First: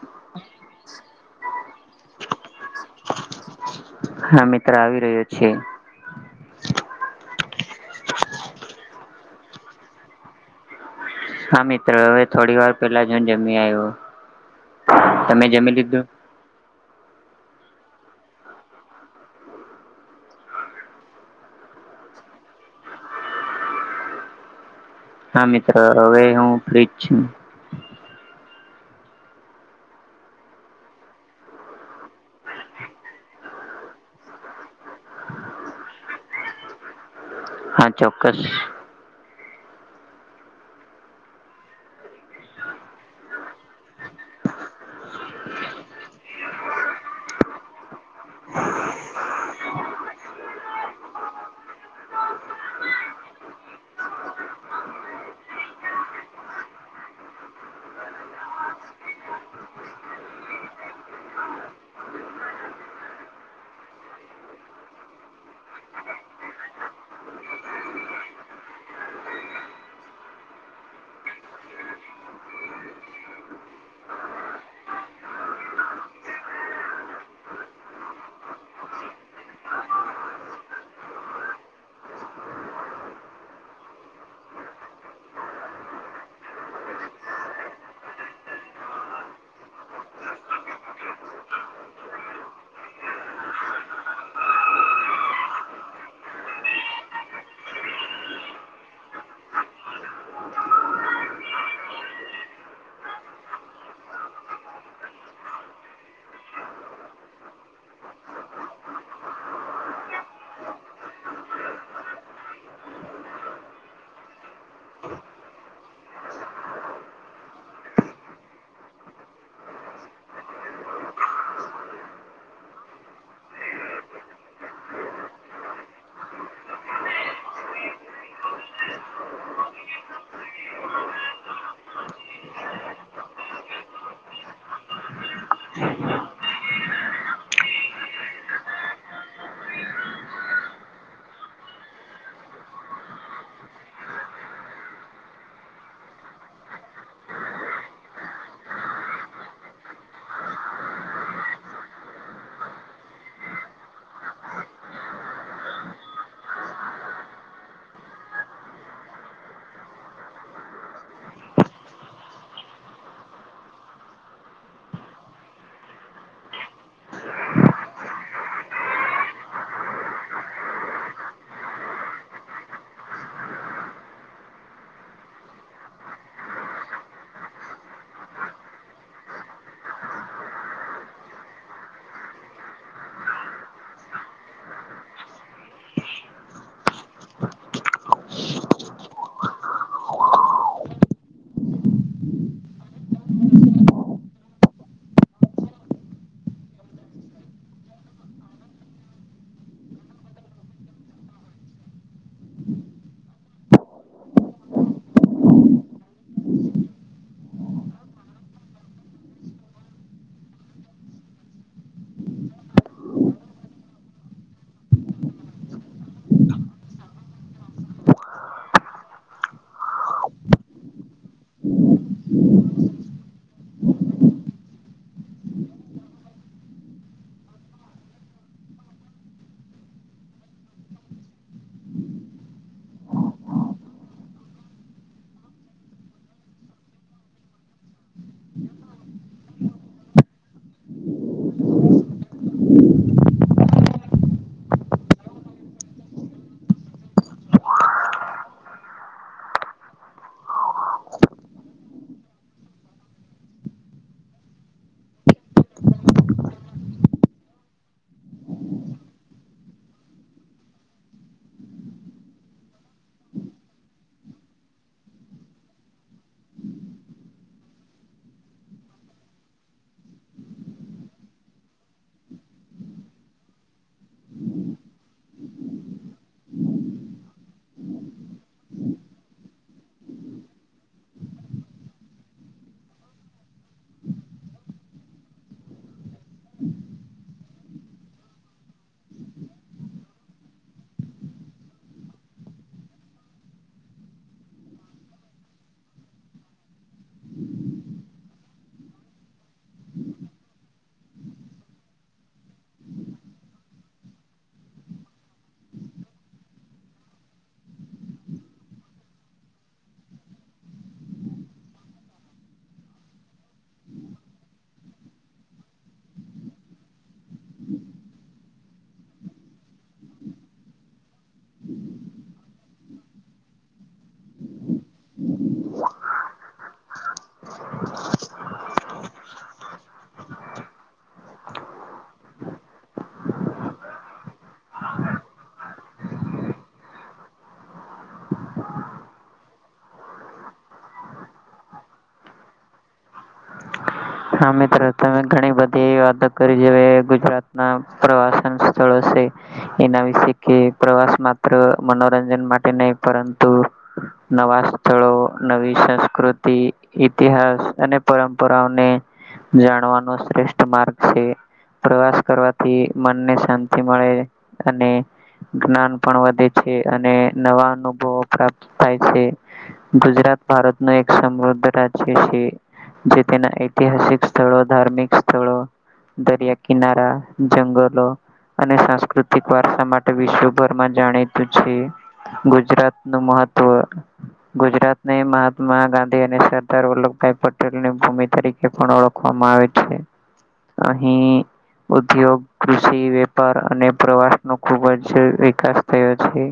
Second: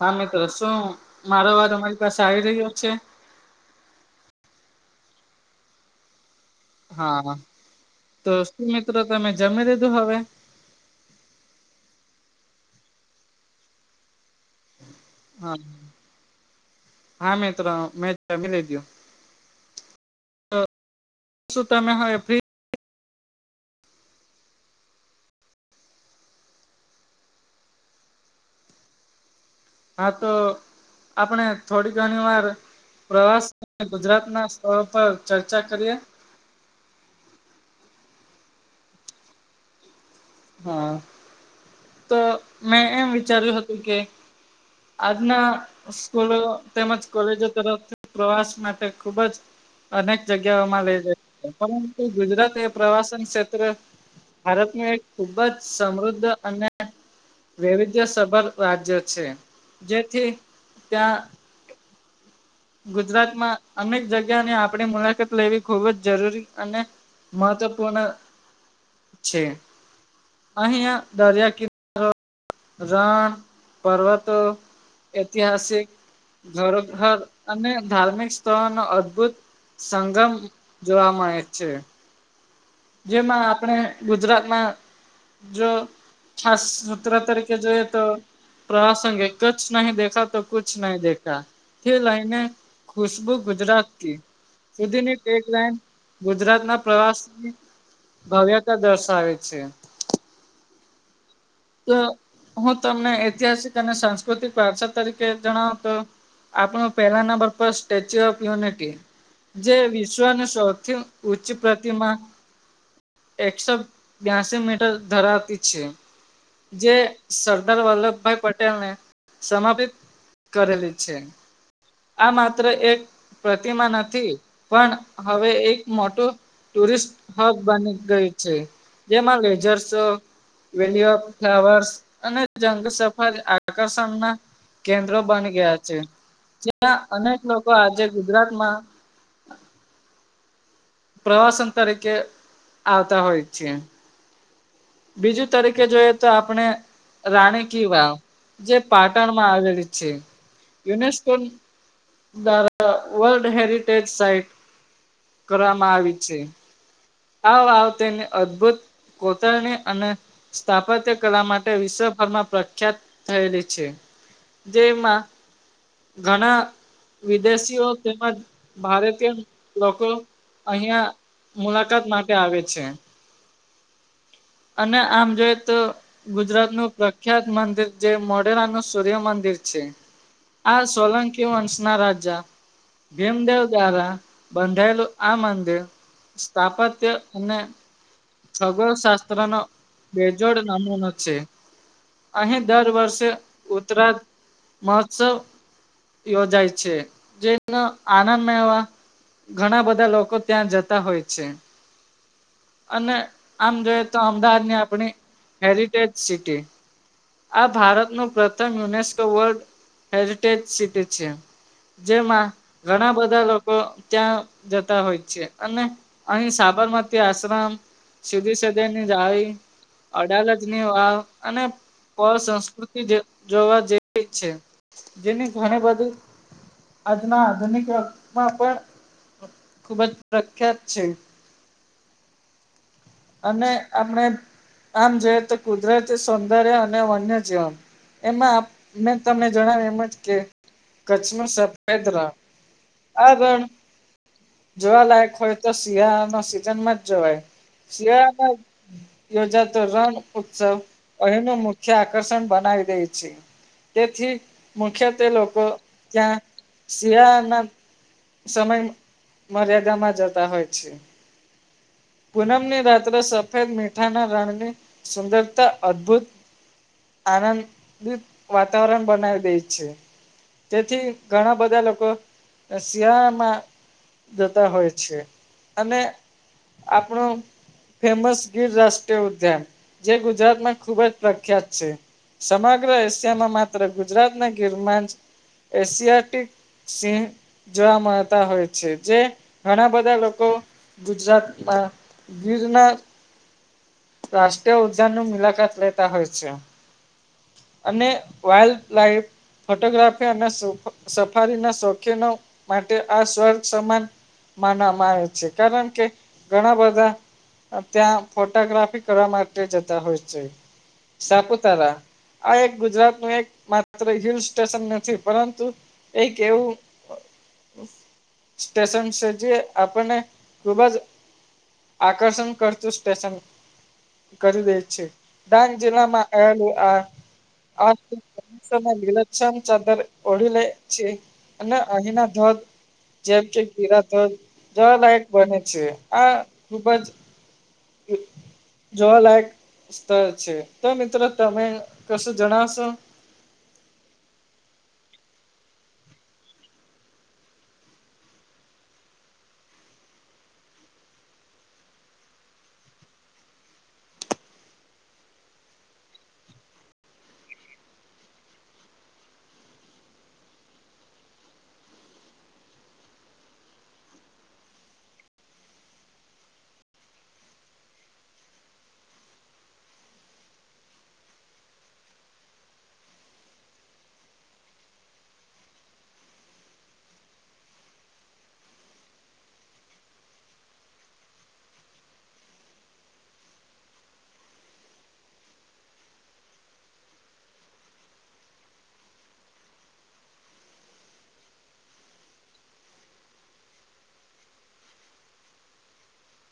હા મિત્ર શું મારો અવાજ અમારી પાસે આવી રહ્યો છે? હા મિત્ર આવી રહ્યો છે. હા તો શું મિત્ર તમે જમી લીધું હવે? હા મિત્ર હવે થોડી વાર પેલા જ હુંજમી આવ્યો. હ તમે જમી લીધું હા મિત્ર હવે મેં જમી લીધું. શું તમે હવે ફ્રી હા મિત્ર હવે હું ફ્રી જ છું. હા તો આપણે થોડી ઘણી વાર પ્રવાસ અને ગુજરાત ના સ્થળો પર ચર્ચા કરીએ. હા ચોક્કસ. હ તો મેં એમ વિચાર્યું હતું કે આજના સ્કૂલો તેમજ કોલેજો તરફથી પ્રવાસ માટે ખુબ જ અનેક જગ્યાઓમાં લઈ જાય પરંતુ ગુજરાત એ પ્રવાસન ક્ષેત્ર ભારતનું એક ખૂબ જ સમૃદ્ધ અને વૈવિધ્યસભર રાજ્ય છે જેથી ત્યાં ગુજરાતમાં અનેક જગ્યાની આપણે મુલાકાત લેવી ખુબ જ જરૂરી અને મહત્વપૂર્ણ છે. અહીં આ દરિયા કિ રણ, પર્વતો, ઐતિહાસિક ધરોહર અને ધાર્મિક સ્થળોનો અદ્ભુત સંગમ જોવા મળે છે. જેમાં આપણે ગુજરાતમાં જો ખાસ સત્ર તરીકે જોઈ એ તો પ્રસંગિક કચ્છ નહી દેખા તો કુછ નહીં દેખા થી લઈને ખુશબુ ગુજરાતથી સુધીની એક લાઇન ગુજરાત ના પ્રવાસ ભવ્યતા દર્શાવે છે. તો હું તમને ઐતિહાસિક અને સાંસ્કૃતિક વારસા તરીકે જણાવુ તો આપણું પહેલા નંબર પર સ્ટેચ્યુ ઓફ યુનિટી. જે વિશ્વનું સૌથી ઉચ્ચ પ્રતિમા એકસો બ્યાસી મીટર ધરાવતી છે. જે સરદાર વલ્લભભાઈ પટેલ ને સમાપિત કરેલી છે. આ માત્ર એક પ્રતિમા નથી પણ હવે એક મોટું ટુરિસ્ટ હબ બની ગઈ છે. જેમાં [unintelligible] ફ્લાવર્સ અને જંગ સફર આકર્ષણના કેન્દ્રો બની ગયા છે. જ્યાં અનેક લોકો આજે ગુજરાતમાં પ્રવાસન તરીકે આવતા હોય છે. બીજું તરીકે જોઈએ તો આપણે રાણી કી વાવ. જે પાટણમાં આવેલી છે. યુનેસ્કોન દ્વારા વર્લ્ડ હેરિટેજ સાઈટ કરવામાં આવી છે. આ વાવ તેને અદ્ભુત કોતરણી અને સ્થાપત્યકલા માટે વિશ્વભરમાં પ્રખ્યાત થયેલી છે. જેમાં ઘણા વિદેશીઓ તેમજ ભારતીયન લોકો અહીંયા મુલાકાત માટે આવે છે. અને આમ જોઈએ તો ગુજરાતનું પ્રખ્યાત મંદિર જે મોઢેરાનું સૂર્ય મંદિર છે. આ સોલંકી વંસના રાજા [unintelligible] દ્વારા બંધાયેલું આ મંદિર સ્થાપત્ય અને ખગોળશાસ્ત્રનો બેજોડ નમૂનો છે. અહીં દર વર્ષે ઉતરા મહોત્સવ યોજાય છે જેનો આનંદ મેળવા ઘણા બધા લોકો ત્યાં જતા હોય છે. અને આમ જોઈએ તો અમદાવાદની આપણી હેરિટેજ સિટી. આ ભારતનું પ્રથમ યુનેસ્કો વર્લ્ડ હેરિટેજ સિટી છે. જેમાં ઘણા બધા લોકો ત્યાં જતા હોય છે અને અહીં સાબરમતી આશ્રમ સીદી સધની જાળી અડાલજની વાવ અને અ સંસ્કૃતિ જોવા જેવી છે. જેની ઘણી બધી આજના આધુનિક વર્ગમાં પણ ખુબ જ પ્રખ્યાત છે. અને આપણે આમ જોઈએ તો કુદરતી સૌંદર્ય અને વન્યજીવન. એમાં મેં તમને જણાવ્યું એમ જ કે કચ્છનું સફેદ રણ. આગળ જોવાલાયક હોય તો શિયાળામાં સિઝનમાં જ જવાય. શિયાળામાં યોજાતો રણ ઉત્સવ અહીંનું મુખ્ય આકર્ષણ બનાવી દે છે. તેથી મુખ્યત્વે લોકો ત્યાં સિયાળાના સમયમર્યાદામાં જતા હોય છે. પૂનમની રાત્રે સફેદ મીઠાના રણની સુંદરતા અદ્ભુત આનંદિત વાતાવરણ બનાવી દે છે. તેથી ઘણા બધા લોકો સિયાળામાં જતા હોય છે અને આપણું ફેમસ ગીર રાષ્ટ્રીય ઉદ્યાન જે ગુજરાતમાં ખુબ જ પ્રખ્યાત છે. સમગ્ર એસિયામાં માત્ર ગુજરાતના ગિરમાંચ એસિયાટિક સિંહ જોવા મળતા હોય છે, જે ઘણા બધા લોકો ગુજરાત આ દીજના રાષ્ટ્રીય ઉદ્યાનનુ મુલાકાત લેતા હોય છે. અને વાઇલ્ડ લાઇફ ફોટોગ્રાફી અને સફારીના શોખીનો માટે આ સ્ર્ગ સમાન માનવામાં આવે છે, કારણ કે ઘણા બધા ત્યાં ફોટોગ્રાફી કરવા માટે જતા હોય છે, સાપુતારા આ એક ગુજરાતનું એક માત્ર હિલ સ્ટેશન નથી, પરંતુ એક એવું સ્ટેશન છે જે આપણને ખુબ જ આકર્ષણ કરતું સ્ટેશન કરી દે છે, ડાંગ જિલ્લામાં આવેલું આ આ કક્ષા મા વિલક્ષમ ચાદર ઓઢીલે છે. અને અહીંના ધોધ જેમ કે ગીરા ધોધ જોવા લાયક બને છે, આ ખુબ જ જોવા લાયક સ્ત છે તો મિત્રો તમે કશું જણાવશો. હા મિત્રો તમે ઘણી બધી વાતો કરી છે હવે ગુજરાત ના પ્રવાસન સ્થળો છે. એના વિશે કે પ્રવાસ માત્ર મનોરંજન માટે નહી પરંતુ નવા સ્થળો નવી સંસ્કૃતિ ઈતિહાસ અને પરંપરાઓને જાણવાનો શ્રેષ્ઠ માર્ગ છે, પ્રવાસ કરવાથી મનને શાંતિ મળે અને જ્ઞાન પણ વધે છે, અને નવા અનુભવો પ્રાપ્ત થાય છે. ગુજરાત ભારતનો એક સમૃદ્ધ રાજ્ય છે, જે તેના એક ઐતિહાસિક સ્થળો ધાર્મિક સ્થળો દરિયા કિનારા જંગલો અને સાંસ્કૃતિક વારસા માટે વિશ્વભરમાં જાણીતું છે. ગુજરાતનું મહત્વ ગુજરાતને મહાત્મા ગાંધી અને સરદાર વલ્લભભાઈ પટેલ ની ભૂમિ તરીકે એ પણ ઓળખવામાં આવે છે, અહી ઉદ્યોગ કૃષિ વેપાર અને પ્રવાસ નો ખુબ જ વિકાસ થયો છે.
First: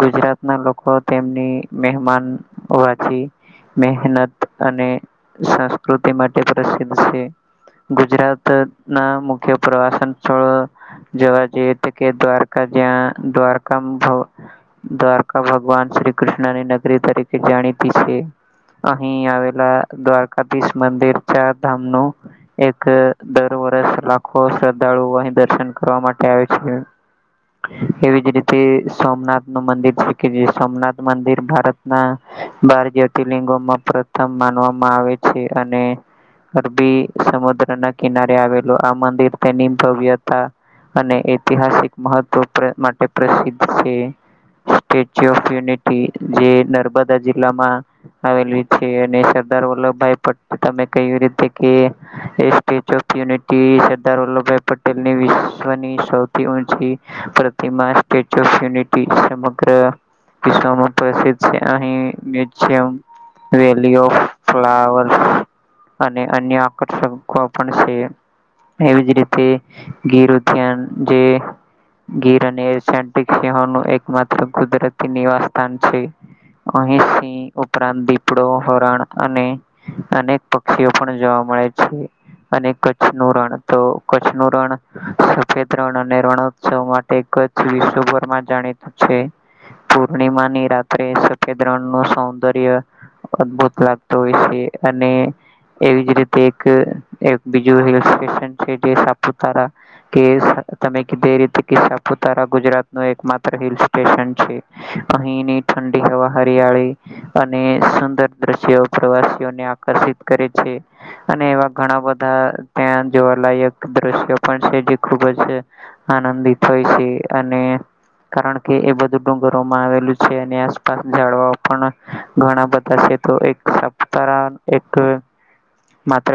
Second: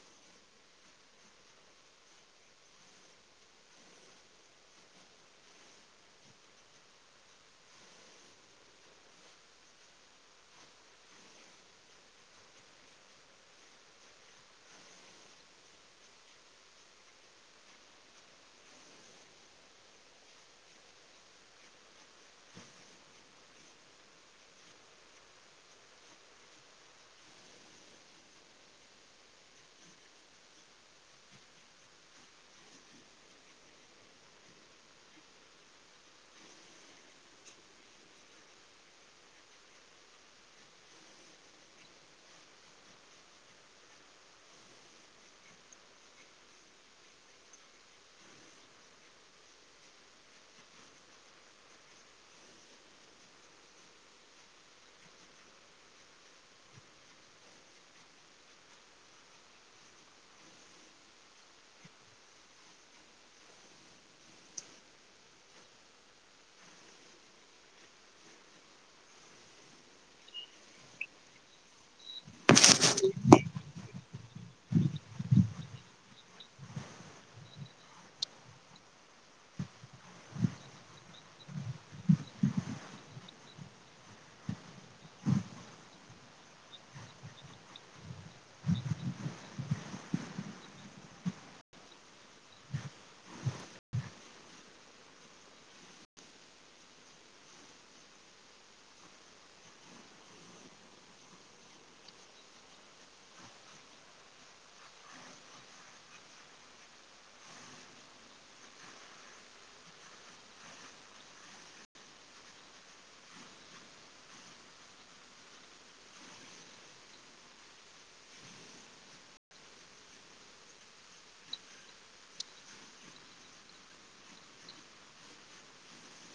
ગુજરાતના લોકો તેમની મહેમાન વાથી મહેનત અને સંસ્કૃતિ માટે પ્રસિદ્ધ છે. ગુજરાતના મુખ્ય પ્રવાસન સ્થળો જોવા જઈએ જે તો કે દ્વારકા જ્યાં દ્વારકામાં ભ દ્વારકા ભગવાન શ્રી કૃષ્ણની નગરી તરીકે જાણીતી છે. અહીં આવેલા દ્વારકાધીશ મંદિર ચાર ધામ નો એક દર વર્ષ લાખો શ્રદ્ધાળુઓ અહી દર્શન કરવા માટે આવે છે. એવી જ રીતે સોમનાથનું મંદિર શ કે સોમનાથ મંદિર ભારત ના બાર જ્યોતિર્લિંગોમાં પ્રથમ માનવામાં આવે છે. અને અરબી સમુદ્ર ના કિનારે આવેલું આ મંદિર તેની ભવ્યતા અને ઐતિહાસિક મહત્વ માટે પ્રસિદ્ધ છે. સ્ટેચ્યુ ઓફ યુનિટી જે નર્મદા જિલ્લામાં આવેલી છે અને સરદાર વલ્લભભાઈ પટેલ તમે કવી રીતે કે એ statue of unity Sardar Vallabhbhai Patel ની વિશ્વની સૌ થી ઓછી પ્રતિમા સ્ટેચુ ઓફ યુનિટી સમગ્ર વિશ્વમાં પ્રસિદ્ધ છે અહી મ્યુિયમ વેલી ઓફ ફ્લાવર અને અન્ય આકર્ષકો પણ છે. એવી જ રીતે ગીર ઉદ્યાન જે ગીર અને એસીયન્ટિક સિહો ન એકમાત્ર કુદરતી નિવાસ સ્થાન છે. અહીં સિંહ ઉપરાંત દીપડો હરણ અને અનેક. પક્ષીઓ પણ જોવા મળે છે અને કચ્છનું રણ તો કચ્છનું રણ સફેદ રણ અને રણોત્સવ માટે કચ્છ વિશ્વભરમાં જાણીતું છે. પૂર્ણિમાની રાત્રે સફેદ રણ નું સૌંદર્ય અદભુત લાગતો હોય છે અને એવી જ રીતે એક અહ એક બીજું હિલ સ્ટેશન છે જે સાપુતારા કે સ તમે કીધે રીતે કિસ્સા આપ તારા ગુજરાત ન એક માત્ર હિલ સ્ટેશન છે. અહીની ઠંડી હવા હરિયાળી અને સુંદર દ્રશ્યો પ્રવાસીઓને આકર્ષિત કરે છે. અને એવા ઘણા બધા ત્યાં જોવાલાયક દ્રશ્યો પણ છે જે ખુબ જ આનંદિત હોય છે. અને કારણ કે એ બધું ડુંગરોમાં આવેલું છે અને આસપાસ ઝડવાઓ પણ ઘણા બધા છે. તો એક સાપુતારા એક માત્ર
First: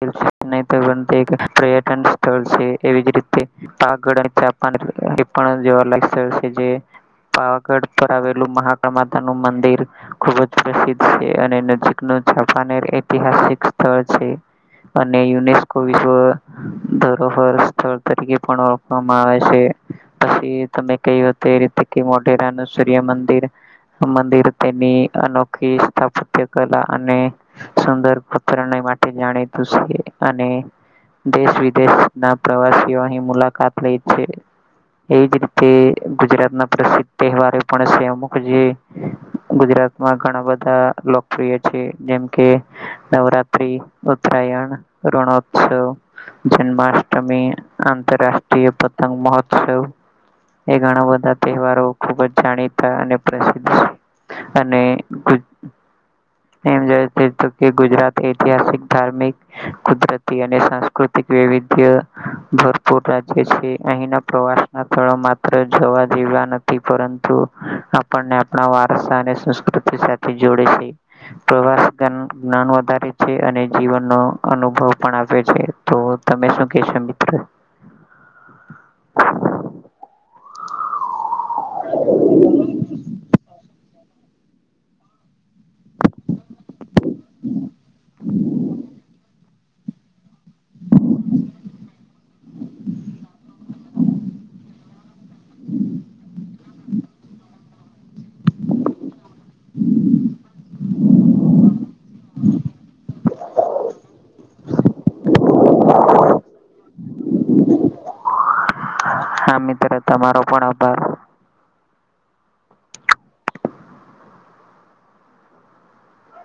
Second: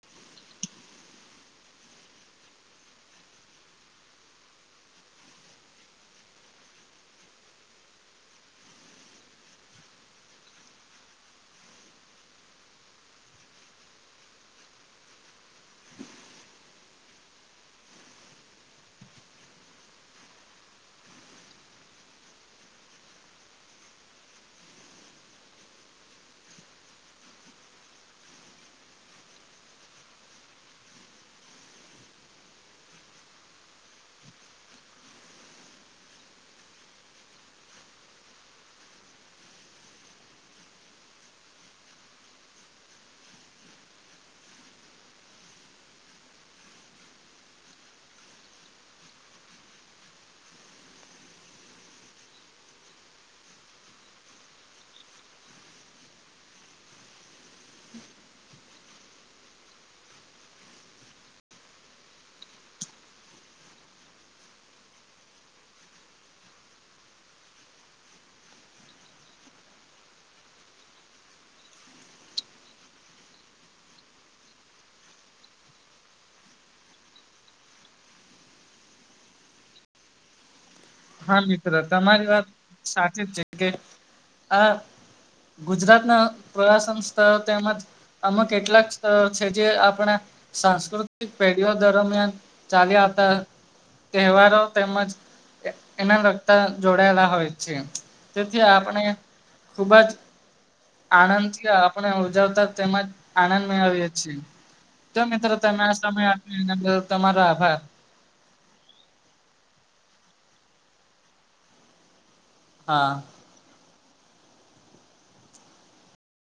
[unintelligible] એક પર્યટન સ્થળ છે એવી જ રીતે પાગળ અને ચાપાન એ પણ જોવા લાયક સ્થળ છે જે પાવાગઢ પર આવેલું મહાકળ માતા નું મંદિર ખુબ જ પ્રસિદ્ધ છે અને નજીક નું જાપાન ઐતિહાસિક સ્થળ છે. અને યુનેસ્કો વિશ્વ ધરોહર સ્થળ તરીકે પણ ઓળખવામાં આવે છે. પછી તમે કયો તે રીતે એ મોઢેરાનું સૂર્ય મંદિર મંદિર તેની અનોખી સ્થાપત્ય કલા અને સુંદર પત્રા માટે જાણીતું છે અને દેશ વિદેશ ના પ્રવાસીઓ અહી મુલાકાત લઈ છે. એજ રીતે ગુજરાતના પ્રસિદ્ધ તહેવારો પણ છે. અમુક જે ગુજરાતમાં ઘણા બધા લોકપ્રિય છે. જેમ કે નવરાત્રી ઉત્તરાયણ રઋણોત્સવ જન્માષ્ટમી અંતરરાષ્ટ્રીય પતંગ મહોત્સવ. એ ઘણા બધા તહેવારો ખુબ જ જાણીતા અને પ્રસિદ્ધ છે. અને ગુ એમ જોય તો કે ગુજરાત ઐતિહાસિક ધાર્મિક કુદરતી અને સાંસ્કૃતિક વૈવિધ્ય ભરપૂર ભાજવે છે. અહીંનો પ્રવાસ માત્ર જોવા જેવા નથી પરંતુ આપણને આપણા વારસા અને સંસ્કૃતિ સાથ જોડે છે. પ્રવાસ જ્ઞાન વધારે છે અને જીવનનો અનુભવ પણ આપે છે. તો તમે શું કેશો મિત્ર? હા મિત્ર તમારી વાત સાચી જ છે. કે આ ગુજરાતના પ્રવાસન સંથથા તેમજ આમાં કેટલાક સ્ળ છે જે આપણા સાંસ્કૃતિક પેઢીઓ દરમિયાન ચાલી આવતા તહેવારો તેમજ એના લગતા જોડાયેલા હોય છે. તેથી આપણે ખુબજ આનંદ થી આપને ઉજવતા તેજ આનંદ મેળવીએ છીએ. તો મિત્રો તમે આ સમય આપો એનો તમારો આભાર. હા મિત્ર તમારો પણ આભાર. હા.